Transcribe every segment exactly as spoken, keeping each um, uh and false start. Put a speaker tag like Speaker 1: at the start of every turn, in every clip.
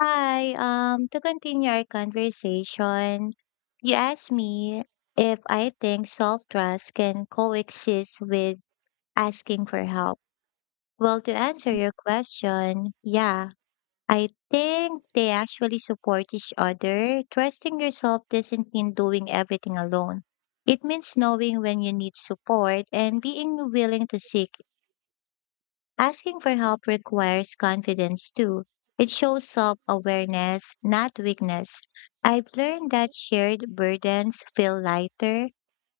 Speaker 1: Hi, um, to continue our conversation, you asked me if I think self-trust can coexist with asking for help. Well, to answer your question, yeah, I think they actually support each other. Trusting yourself doesn't mean doing everything alone. It means knowing when you need support and being willing to seek. Asking for help requires confidence too. It shows self awareness, not weakness. I've learned that shared burdens feel lighter.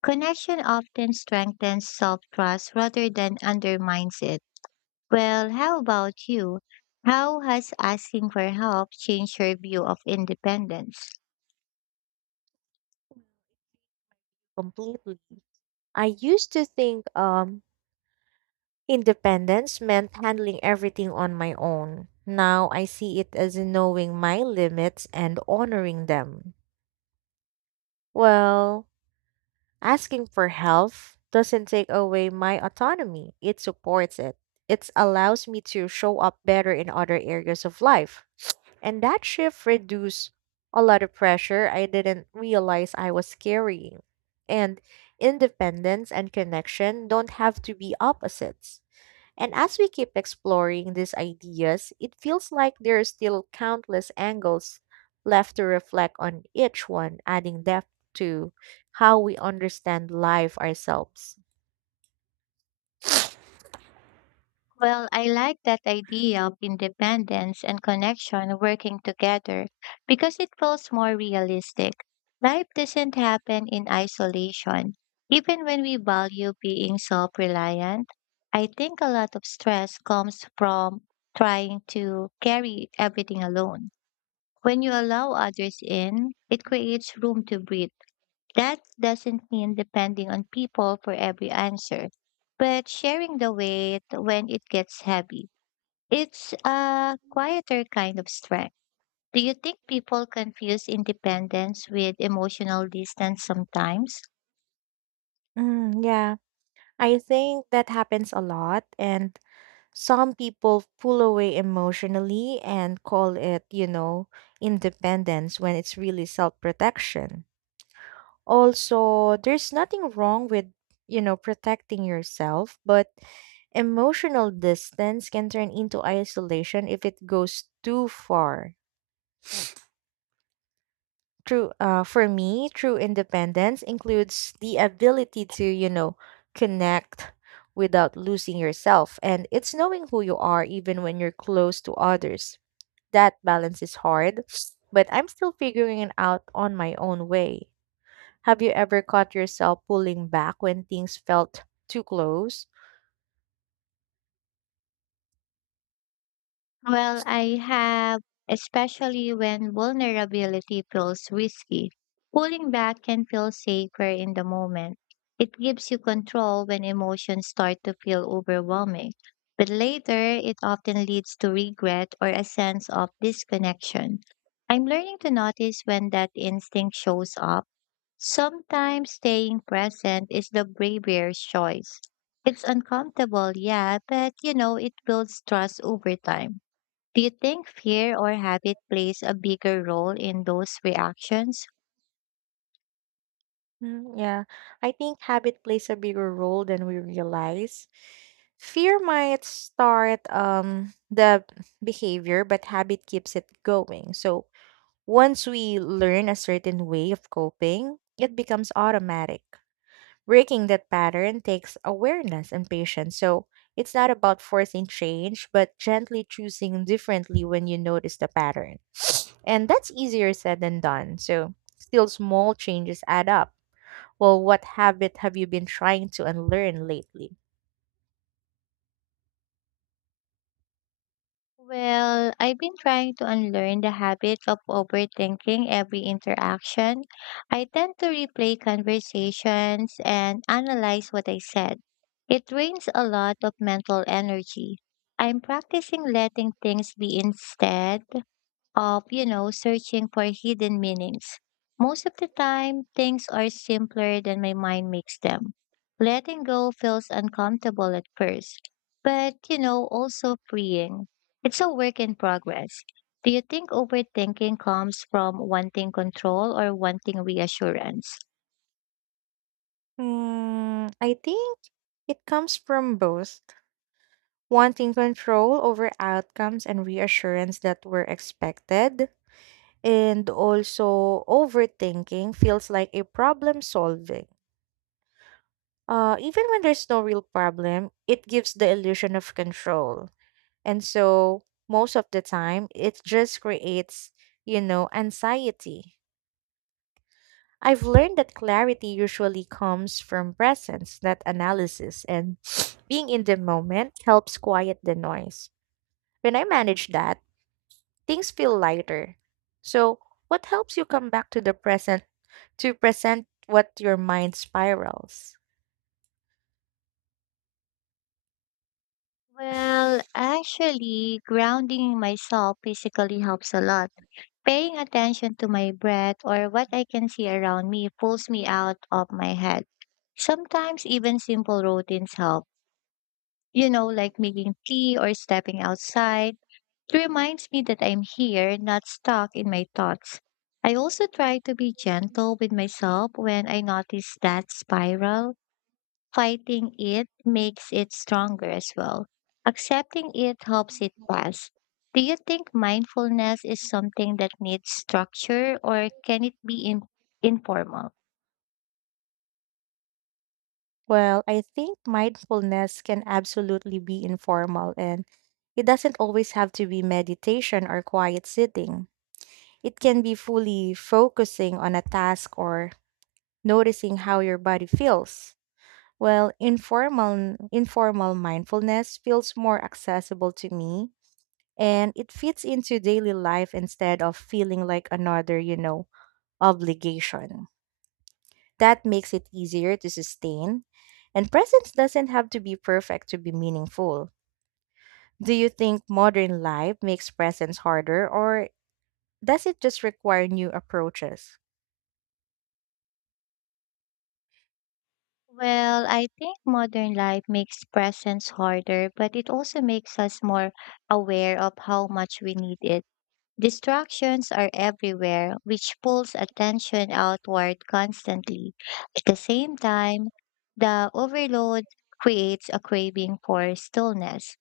Speaker 1: Connection often strengthens self trust rather than undermines it. Well, how about you? How has asking for help changed your view of independence?
Speaker 2: Completely. I used to think um independence meant handling everything on my own. Now I see it as knowing my limits and honoring them. Well, asking for help doesn't take away my autonomy. It supports it. It allows me to show up better in other areas of life. And that shift reduced a lot of pressure I didn't realize I was carrying. And independence and connection don't have to be opposites. And as we keep exploring these ideas, it feels like there are still countless angles left to reflect on each one, adding depth to how we understand life ourselves.
Speaker 1: Well, I like that idea of independence and connection working together because it feels more realistic. Life doesn't happen in isolation. Even when we value being self reliant, I think a lot of stress comes from trying to carry everything alone. When you allow others in, it creates room to breathe. That doesn't mean depending on people for every answer, but sharing the weight when it gets heavy. It's a quieter kind of strength. Do you think people confuse independence with emotional distance sometimes?
Speaker 2: Mm, yeah, I think that happens a lot. And some people pull away emotionally and call it, you know, independence when it's really self protection. Also, there's nothing wrong with, you know, protecting yourself, but emotional distance can turn into isolation if it goes too far. True, uh, for me, true independence includes the ability to, you know, connect without losing yourself. And it's knowing who you are even when you're close to others. That balance is hard, but I'm still figuring it out on my own way. Have you ever caught yourself pulling back when things felt too close?
Speaker 1: Well, I have, especially when vulnerability feels risky. Pulling back can feel safer in the moment. It gives you control when emotions start to feel overwhelming. But later, it often leads to regret or a sense of disconnection. I'm learning to notice when that instinct shows up. Sometimes staying present is the bravest choice. It's uncomfortable, yeah, but you know, it builds trust over time. Do you think fear or habit plays a bigger role in those reactions?
Speaker 2: Mm, yeah, I think habit plays a bigger role than we realize. Fear might start um, the behavior, but habit keeps it going. So once we learn a certain way of coping, it becomes automatic. Breaking that pattern takes awareness and patience. So it's not about forcing change, but gently choosing differently when you notice the pattern. And that's easier said than done. So still small changes add up. Well, what habit have you been trying to unlearn lately?
Speaker 1: Well, I've been trying to unlearn the habit of overthinking every interaction. I tend to replay conversations and analyze what I said. It drains a lot of mental energy. I'm practicing letting things be instead of, you know, searching for hidden meanings. Most of the time, things are simpler than my mind makes them. Letting go feels uncomfortable at first, but, you know, also freeing. It's a work in progress. Do you think overthinking comes from wanting control or wanting reassurance?
Speaker 2: Mm, I think it comes from both wanting control over outcomes and reassurance that were expected, and also overthinking feels like a problem solving. Uh, even when there's no real problem, it gives the illusion of control. And so most of the time, it just creates, you know, anxiety. I've learned that clarity usually comes from presence, not analysis, and being in the moment helps quiet the noise. When I manage that, things feel lighter. So, what helps you come back to the present to present what your mind spirals?
Speaker 1: Well, actually, grounding myself physically helps a lot. Paying attention to my breath or what I can see around me pulls me out of my head. Sometimes even simple routines help, you know, like making tea or stepping outside. It reminds me that I'm here, not stuck in my thoughts. I also try to be gentle with myself when I notice that spiral. Fighting it makes it stronger as well. Accepting it helps it pass. Do you think mindfulness is something that needs structure or can it be in- informal?
Speaker 2: Well, I think mindfulness can absolutely be informal, and it doesn't always have to be meditation or quiet sitting. It can be fully focusing on a task or noticing how your body feels. Well, informal informal mindfulness feels more accessible to me, and it fits into daily life instead of feeling like another, you know, obligation. That makes it easier to sustain, and presence doesn't have to be perfect to be meaningful. Do you think modern life makes presence harder, or does it just require new approaches?
Speaker 1: Well, I think modern life makes presence harder, but it also makes us more aware of how much we need it. Distractions are everywhere, which pulls attention outward constantly. At the same time, the overload creates a craving for stillness.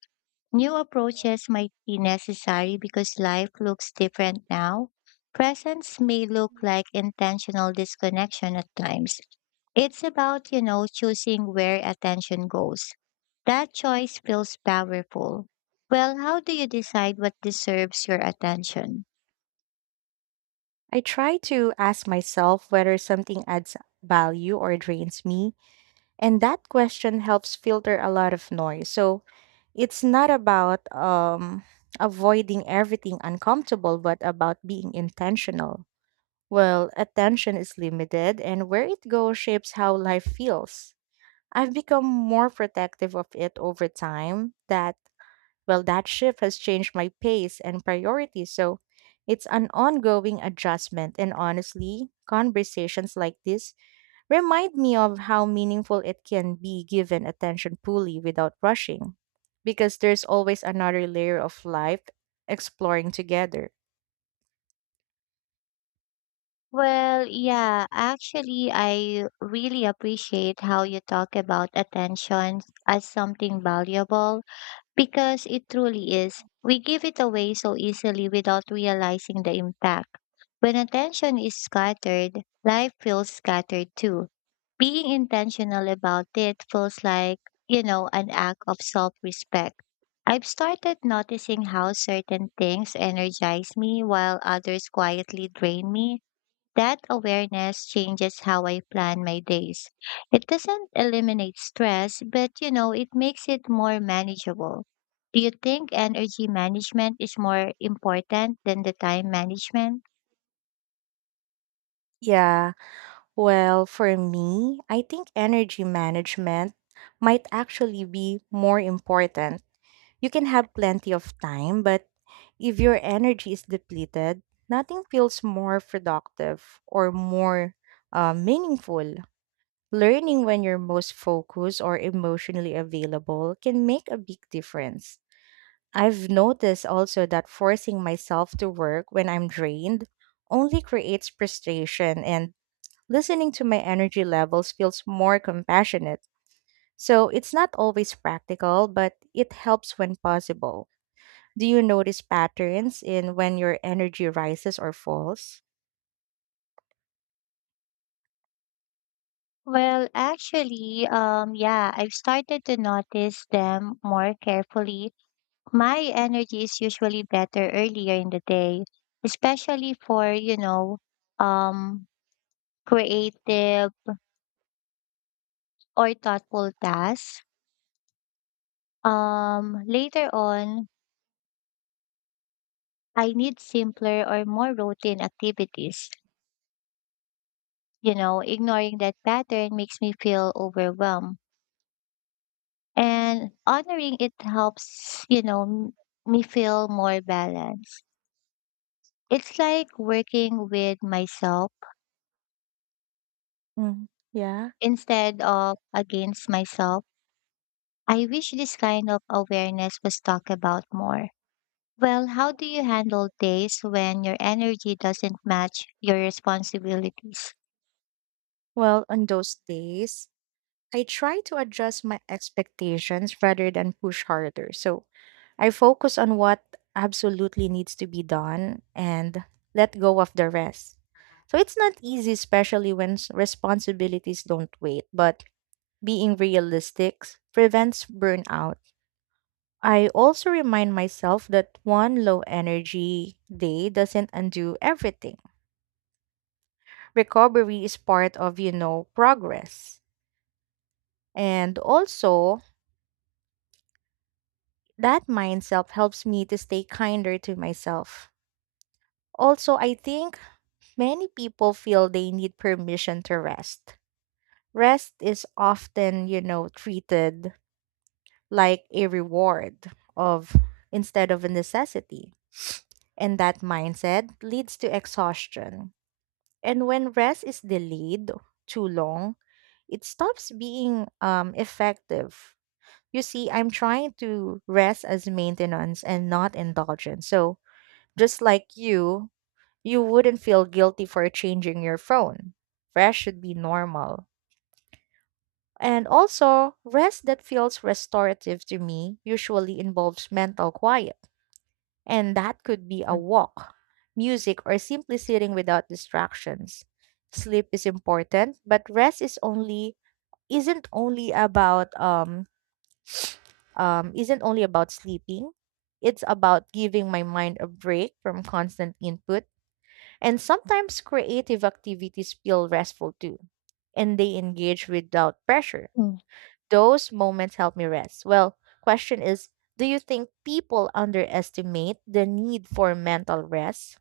Speaker 1: New approaches might be necessary because life looks different now. Presence may look like intentional disconnection at times. It's about, you know, choosing where attention goes. That choice feels powerful. Well, how do you decide what deserves your attention?
Speaker 2: I try to ask myself whether something adds value or drains me, and that question helps filter a lot of noise. So it's not about um, avoiding everything uncomfortable, but about being intentional. Well, attention is limited, and where it goes shapes how life feels. I've become more protective of it over time. That, well, that shift has changed my pace and priorities. So it's an ongoing adjustment. And honestly, conversations like this remind me of how meaningful it can be given attention fully without rushing, because there's always another layer of life exploring together.
Speaker 1: Well, yeah, actually, I really appreciate how you talk about attention as something valuable because it truly is. We give it away so easily without realizing the impact. When attention is scattered, life feels scattered too. Being intentional about it feels like, you know, an act of self respect. I've started noticing how certain things energize me while others quietly drain me, that awareness changes how I plan my days. It doesn't eliminate stress, but you know, it makes it more manageable. Do you think energy management is more important than the time management?
Speaker 2: Yeah, well, for me, I think energy management might actually be more important. You can have plenty of time, but if your energy is depleted, nothing feels more productive or more uh, meaningful. Learning when you're most focused or emotionally available can make a big difference. I've noticed also that forcing myself to work when I'm drained only creates frustration, and listening to my energy levels feels more compassionate. So it's not always practical, but it helps when possible. Do you notice patterns in when your energy rises or falls?
Speaker 1: Well, actually, um, yeah, I've started to notice them more carefully. My energy is usually better earlier in the day, especially for, you know, um, creative or thoughtful tasks. Um, later on, I need simpler or more routine activities. You know, ignoring that pattern makes me feel overwhelmed. And honoring it helps, you know, m- me feel more balanced. It's like working with myself
Speaker 2: Mm, yeah.
Speaker 1: instead of against myself. I wish this kind of awareness was talked about more. Well, how do you handle days when your energy doesn't match your responsibilities?
Speaker 2: Well, on those days, I try to adjust my expectations rather than push harder. So I focus on what absolutely needs to be done and let go of the rest. So it's not easy, especially when s- responsibilities don't wait, but being realistic prevents burnout. I also remind myself that one low energy day doesn't undo everything. Recovery is part of, you know, progress. And also, that mindset helps me to stay kinder to myself. Also, I think many people feel they need permission to rest. Rest is often, you know, treated like a reward of instead of a necessity. And that mindset leads to exhaustion. And when rest is delayed too long, it stops being um, effective. You see, I'm trying to rest as maintenance and not indulgence. So, just like you, you wouldn't feel guilty for changing your phone. Rest should be normal. And also, rest that feels restorative to me usually involves mental quiet. And that could be a walk, music, or simply sitting without distractions. Sleep is important, but rest is only isn't only about um um isn't only about sleeping. It's about giving my mind a break from constant input. And sometimes creative activities feel restful too, and they engage without pressure.
Speaker 1: Mm.
Speaker 2: Those moments help me rest. Well, question is, do you think people underestimate the need for mental rest?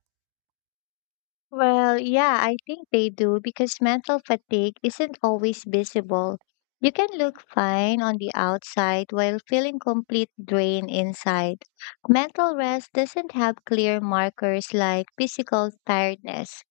Speaker 1: Well, yeah, I think they do because mental fatigue isn't always visible. You can look fine on the outside while feeling complete drain inside. Mental rest doesn't have clear markers like physical tiredness.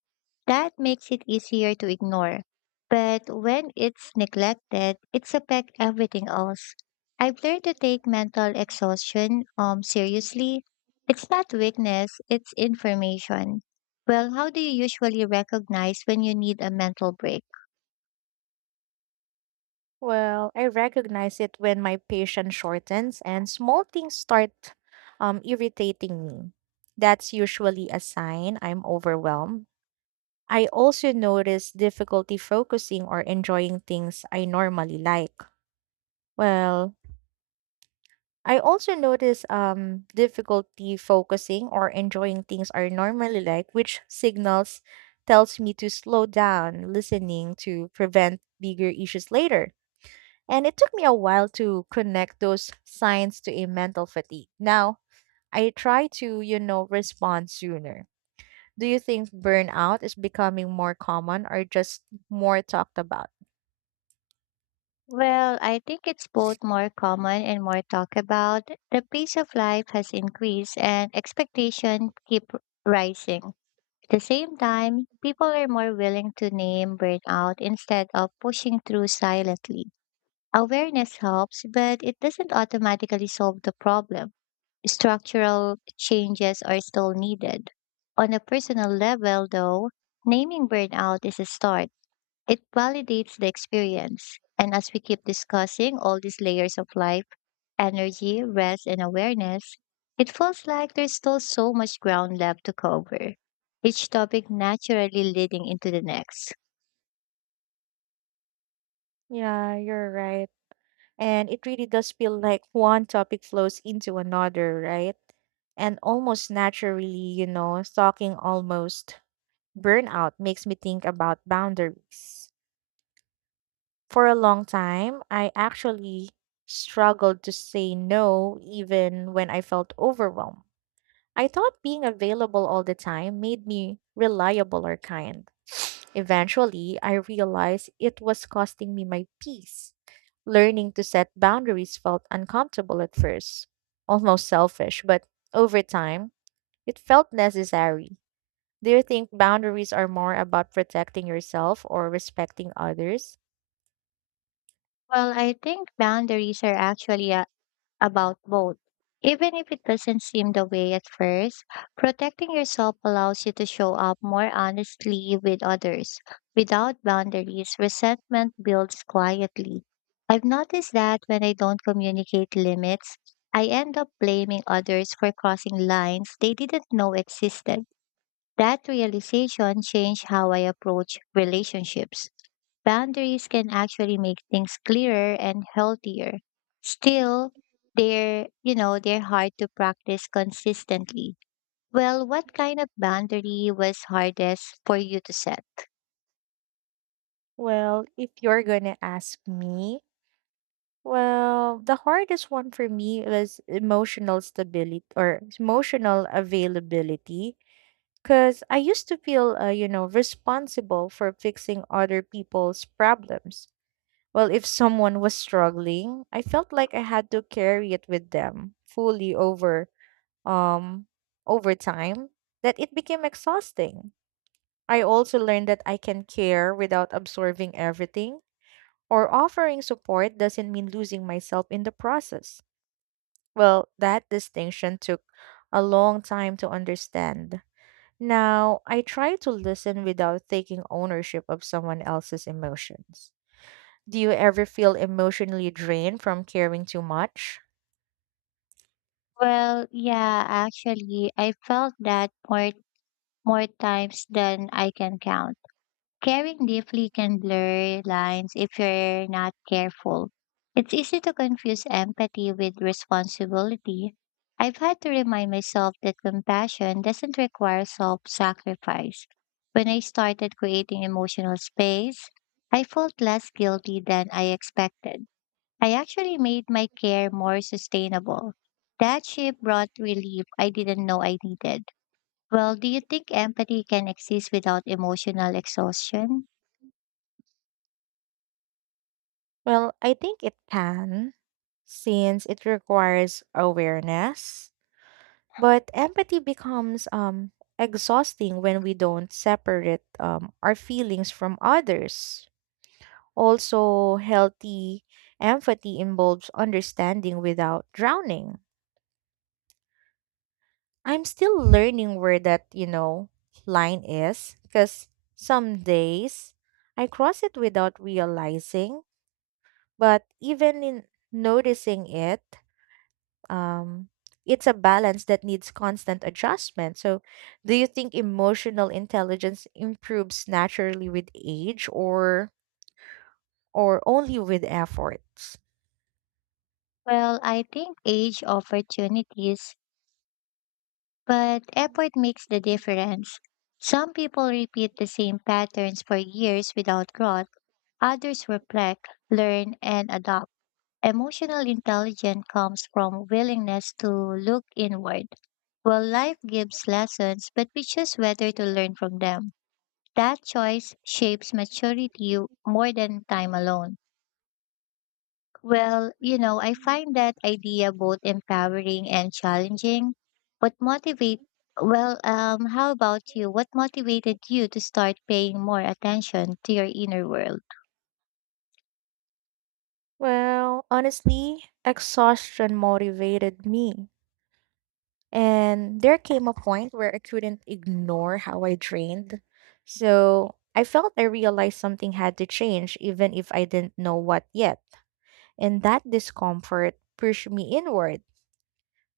Speaker 1: That makes it easier to ignore. But when it's neglected, it affects everything else. I've learned to take mental exhaustion um seriously. It's not weakness, it's information. Well, how do you usually recognize when you need a mental break?
Speaker 2: Well, I recognize it when my patience shortens and small things start um, irritating me. That's usually a sign I'm overwhelmed. I also notice difficulty focusing or enjoying things I normally like. Well, I also notice um, difficulty focusing or enjoying things I normally like, which signals tells me to slow down listening to prevent bigger issues later. And it took me a while to connect those signs to a mental fatigue. Now, I try to, you know, respond sooner. Do you think burnout is becoming more common or just more talked about?
Speaker 1: Well, I think it's both more common and more talked about. The pace of life has increased and expectation keep rising. At the same time, people are more willing to name burnout instead of pushing through silently. Awareness helps, but it doesn't automatically solve the problem. Structural changes are still needed. On a personal level, though, naming burnout is a start. It validates the experience. And as we keep discussing all these layers of life, energy, rest, and awareness, it feels like there's still so much ground left to cover, each topic naturally leading into the next.
Speaker 2: Yeah, you're right. And it really does feel like one topic flows into another, right? And almost naturally, you know, talking almost burnout makes me think about boundaries. For a long time, I actually struggled to say no even when I felt overwhelmed. I thought being available all the time made me reliable or kind. Eventually, I realized it was costing me my peace. Learning to set boundaries felt uncomfortable at first, almost selfish, but over time, it felt necessary. Do you think boundaries are more about protecting yourself or respecting others?
Speaker 1: Well, I think boundaries are actually a about both. Even if it doesn't seem the way at first, protecting yourself allows you to show up more honestly with others. Without boundaries, resentment builds quietly. I've noticed that when I don't communicate limits, I end up blaming others for crossing lines they didn't know existed. That realization changed how I approach relationships. Boundaries can actually make things clearer and healthier. Still, they're, you know, they're hard to practice consistently. Well, what kind of boundary was hardest for you to set?
Speaker 2: Well, if you're gonna ask me, well, the hardest one for me was emotional stability or emotional availability. Because I used to feel, uh, you know, responsible for fixing other people's problems. Well, if someone was struggling, I felt like I had to carry it with them fully over, um, over time. That it became exhausting. I also learned that I can care without absorbing everything or offering support doesn't mean losing myself in the process. Well, that distinction took a long time to understand. Now, I try to listen without taking ownership of someone else's emotions. Do you ever feel emotionally drained from caring too much?
Speaker 1: Well, yeah, actually, I felt that more more times than I can count. Caring deeply can blur lines if you're not careful. It's easy to confuse empathy with responsibility. I've had to remind myself that compassion doesn't require self sacrifice. When I started creating emotional space, I felt less guilty than I expected. I actually made my care more sustainable. That shift brought relief I didn't know I needed. Well, do you think empathy can exist without emotional exhaustion?
Speaker 2: Well, I think it can, since it requires awareness. But empathy becomes um, exhausting when we don't separate um, our feelings from others. Also, healthy empathy involves understanding without drowning. I'm still learning where that, you know, line is because some days I cross it without realizing, but even in noticing it, um, it's a balance that needs constant adjustment. So, do you think emotional intelligence improves naturally with age, or or only with efforts?
Speaker 1: Well, I think age opportunities, but effort makes the difference. Some people repeat the same patterns for years without growth. Others reflect, learn, and adopt. Emotional intelligence comes from willingness to look inward. Well, life gives lessons, but we choose whether to learn from them. That choice shapes maturity more than time alone. Well, you know, I find that idea both empowering and challenging. What motivate well, um, how about you? What motivated you to start paying more attention to your inner world?
Speaker 2: Well, honestly, exhaustion motivated me. And there came a point where I couldn't ignore how I drained. So I felt I realized something had to change, even if I didn't know what yet. And that discomfort pushed me inward.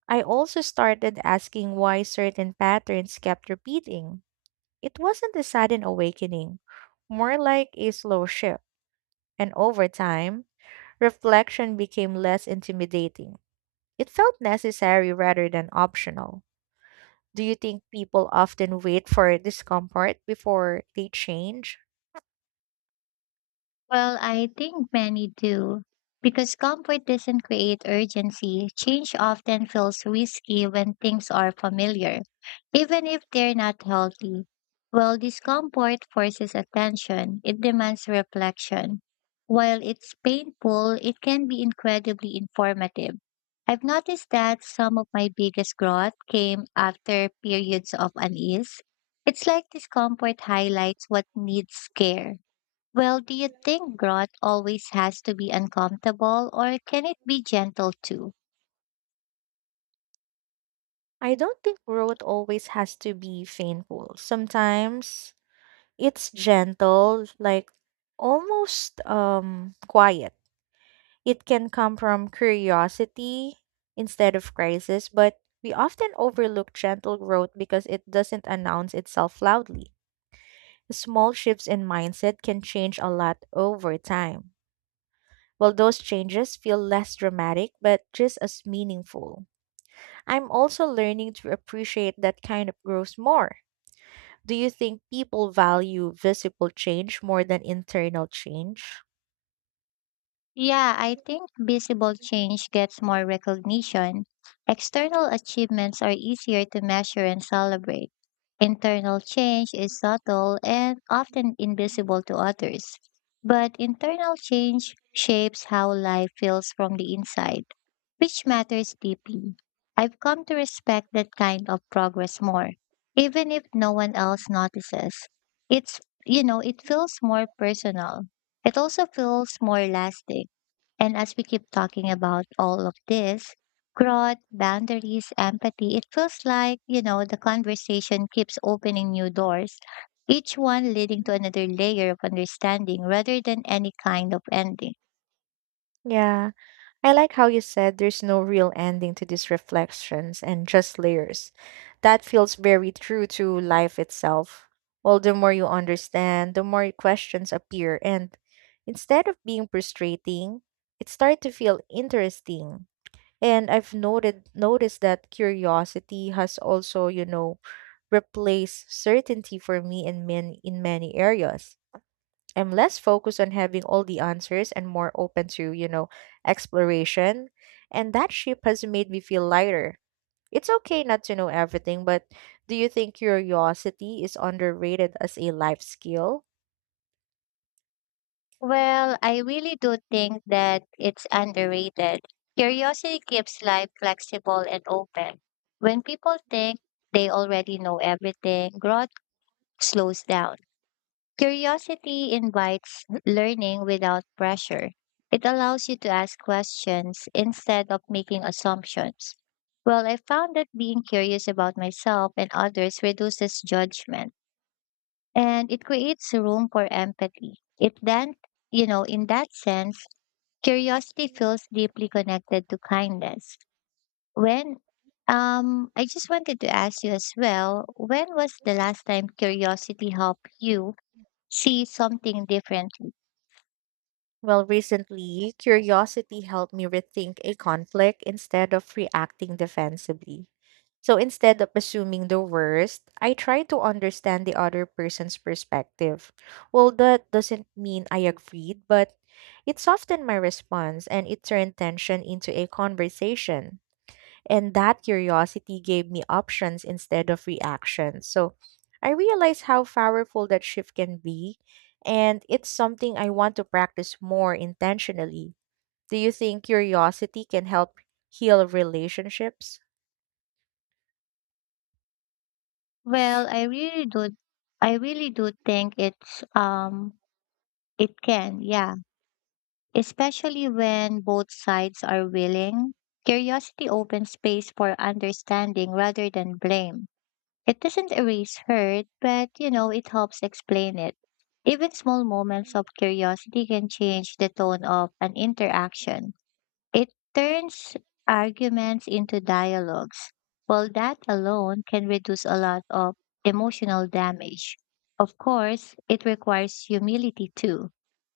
Speaker 2: I also started asking why certain patterns kept repeating. It wasn't a sudden awakening, more like a slow shift. And over time, reflection became less intimidating. It felt necessary rather than optional. Do you think people often wait for discomfort before they change?
Speaker 1: Well, I think many do. Because comfort doesn't create urgency, change often feels risky when things are familiar, even if they're not healthy. While discomfort forces attention, it demands reflection. While it's painful, it can be incredibly informative. I've noticed that some of my biggest growth came after periods of unease. It's like discomfort highlights what needs care. Well, do you think growth always has to be uncomfortable or can it be gentle too?
Speaker 2: I don't think growth always has to be painful. Sometimes it's gentle, like almost um quiet. It can come from curiosity instead of crisis, but we often overlook gentle growth because it doesn't announce itself loudly. Small shifts in mindset can change a lot over time. Well, those changes feel less dramatic, but just as meaningful. I'm also learning to appreciate that kind of growth more. Do you think people value visible change more than internal change?
Speaker 1: Yeah, I think visible change gets more recognition. External achievements are easier to measure and celebrate. Internal change is subtle and often invisible to others. But internal change shapes how life feels from the inside, which matters deeply. I've come to respect that kind of progress more, even if no one else notices. It's, you know, it feels more personal. It also feels more lasting. And as we keep talking about all of this, growth, boundaries, empathy, it feels like, you know, the conversation keeps opening new doors, each one leading to another layer of understanding rather than any kind of ending.
Speaker 2: Yeah, I like how you said there's no real ending to these reflections and just layers. That feels very true to life itself. Well, the more you understand, the more questions appear, and instead of being frustrating, it starts to feel interesting. And I've noted noticed that curiosity has also, you know, replaced certainty for me in many in many areas. I'm less focused on having all the answers and more open to, you know, exploration. And that shift has made me feel lighter. It's okay not to know everything, but do you think curiosity is underrated as a life skill?
Speaker 1: Well, I really do think that it's underrated. Curiosity keeps life flexible and open. When people think they already know everything, growth slows down. Curiosity invites learning without pressure. It allows you to ask questions instead of making assumptions. Well, I found that being curious about myself and others reduces judgment and it creates room for empathy. It then, you know, in that sense, curiosity feels deeply connected to kindness. When um I just wanted to ask you as well, when was the last time curiosity helped you see something differently?
Speaker 2: Well, recently, curiosity helped me rethink a conflict instead of reacting defensively. So instead of assuming the worst, I try to understand the other person's perspective. Well, that doesn't mean I agreed, but it softened my response and it turned tension into a conversation. And that curiosity gave me options instead of reactions. So I realized how powerful that shift can be, and it's something I want to practice more intentionally. Do you think curiosity can help heal relationships?
Speaker 1: Well, I really do I really do think it's um it can, yeah. Especially when both sides are willing. Curiosity opens space for understanding rather than blame. It doesn't erase hurt, but you know, it helps explain it. Even small moments of curiosity can change the tone of an interaction. It turns arguments into dialogues. Well, that alone can reduce a lot of emotional damage. Of course, it requires humility too.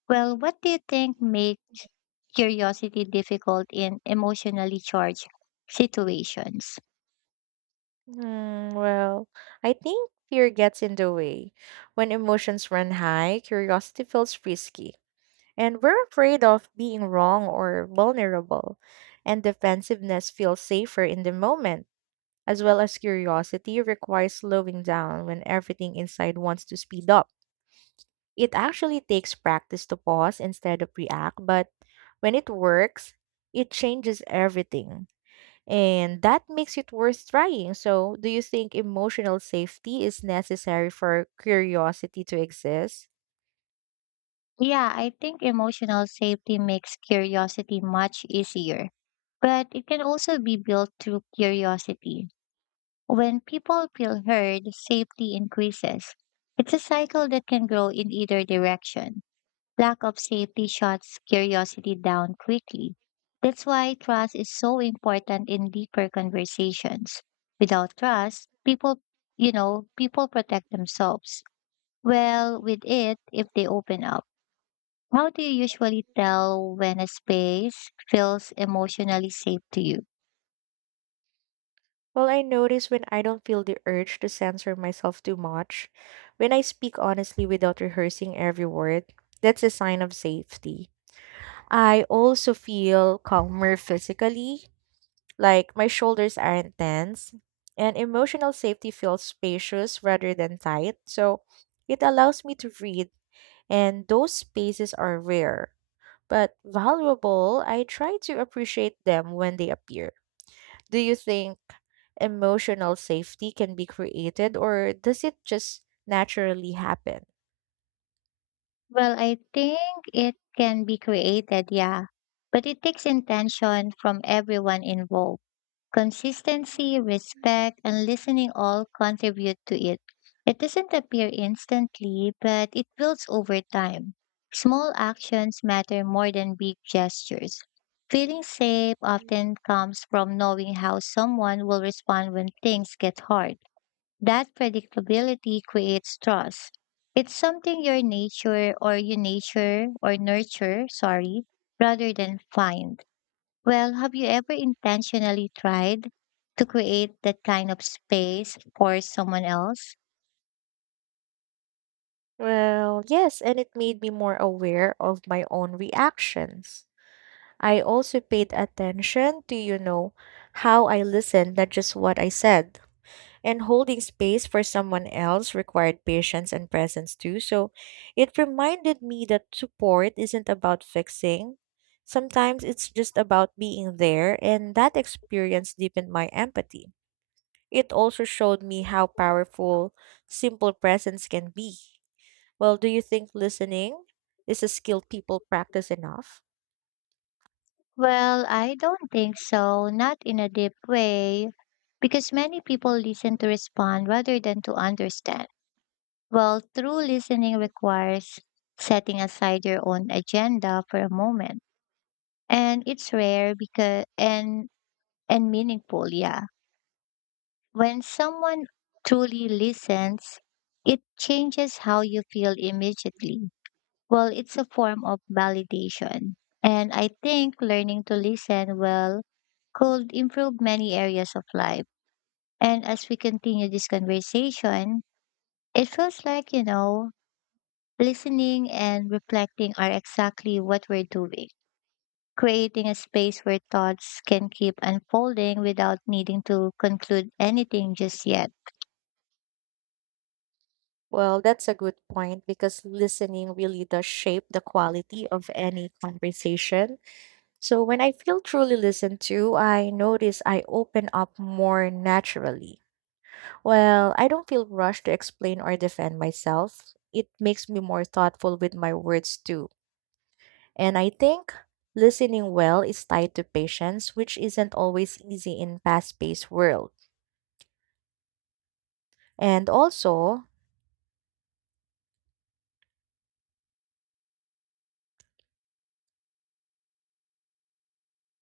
Speaker 1: Well, what do you think makes curiosity difficult in emotionally charged situations?
Speaker 2: Mm, well, I think fear gets in the way. When emotions run high, curiosity feels risky, and we're afraid of being wrong or vulnerable, and defensiveness feels safer in the moment, as well as curiosity requires slowing down when everything inside wants to speed up. It actually takes practice to pause instead of react, but when it works, it changes everything. And that makes it worth trying. So, do you think emotional safety is necessary for curiosity to exist?
Speaker 1: Yeah, I think emotional safety makes curiosity much easier, but it can also be built through curiosity. When people feel heard, safety increases. It's a cycle that can grow in either direction. Lack of safety shuts curiosity down quickly. That's why trust is so important in deeper conversations. Without trust, people, you know, people protect themselves. Well, with it, if they open up. How do you usually tell when a space feels emotionally safe to you?
Speaker 2: Well, I notice when I don't feel the urge to censor myself too much, when I speak honestly without rehearsing every word, that's a sign of safety. I also feel calmer physically, like my shoulders aren't tense, and emotional safety feels spacious rather than tight. So, it allows me to breathe, and those spaces are rare but valuable. I try to appreciate them when they appear. Do you think emotional safety can be created or does it just naturally happen?
Speaker 1: Well, I think it can be created, yeah, but it takes intention from everyone involved. Consistency, respect, and listening all contribute to it. It doesn't appear instantly, but it builds over time. Small actions matter more than big gestures. Feeling safe often comes from knowing how someone will respond when things get hard. That predictability creates trust. It's something your nature or you nature or nurture, sorry, rather than find. Well, have you ever intentionally tried to create that kind of space for someone else?
Speaker 2: Well, yes, and it made me more aware of my own reactions. I also paid attention to, you know, how I listened, not just what I said. And holding space for someone else required patience and presence too. So it reminded me that support isn't about fixing. Sometimes it's just about being there, and that experience deepened my empathy. It also showed me how powerful simple presence can be. Well, do you think listening is a skill people practice enough?
Speaker 1: Well, I don't think so, not in a deep way, because many people listen to respond rather than to understand. Well, true listening requires setting aside your own agenda for a moment, and it's rare because, and and meaningful, yeah, when someone truly listens it changes how you feel immediately. Well, it's a form of validation, and I think learning to listen well could improve many areas of life. And as we continue this conversation, it feels like, you know listening and reflecting are exactly what we're doing, creating a space where thoughts can keep unfolding without needing to conclude anything just yet.
Speaker 2: Well, that's a good point because listening really does shape the quality of any conversation. So when I feel truly listened to, I notice I open up more naturally. Well, I don't feel rushed to explain or defend myself. It makes me more thoughtful with my words too. And I think listening well is tied to patience, which isn't always easy in fast-paced world. And also,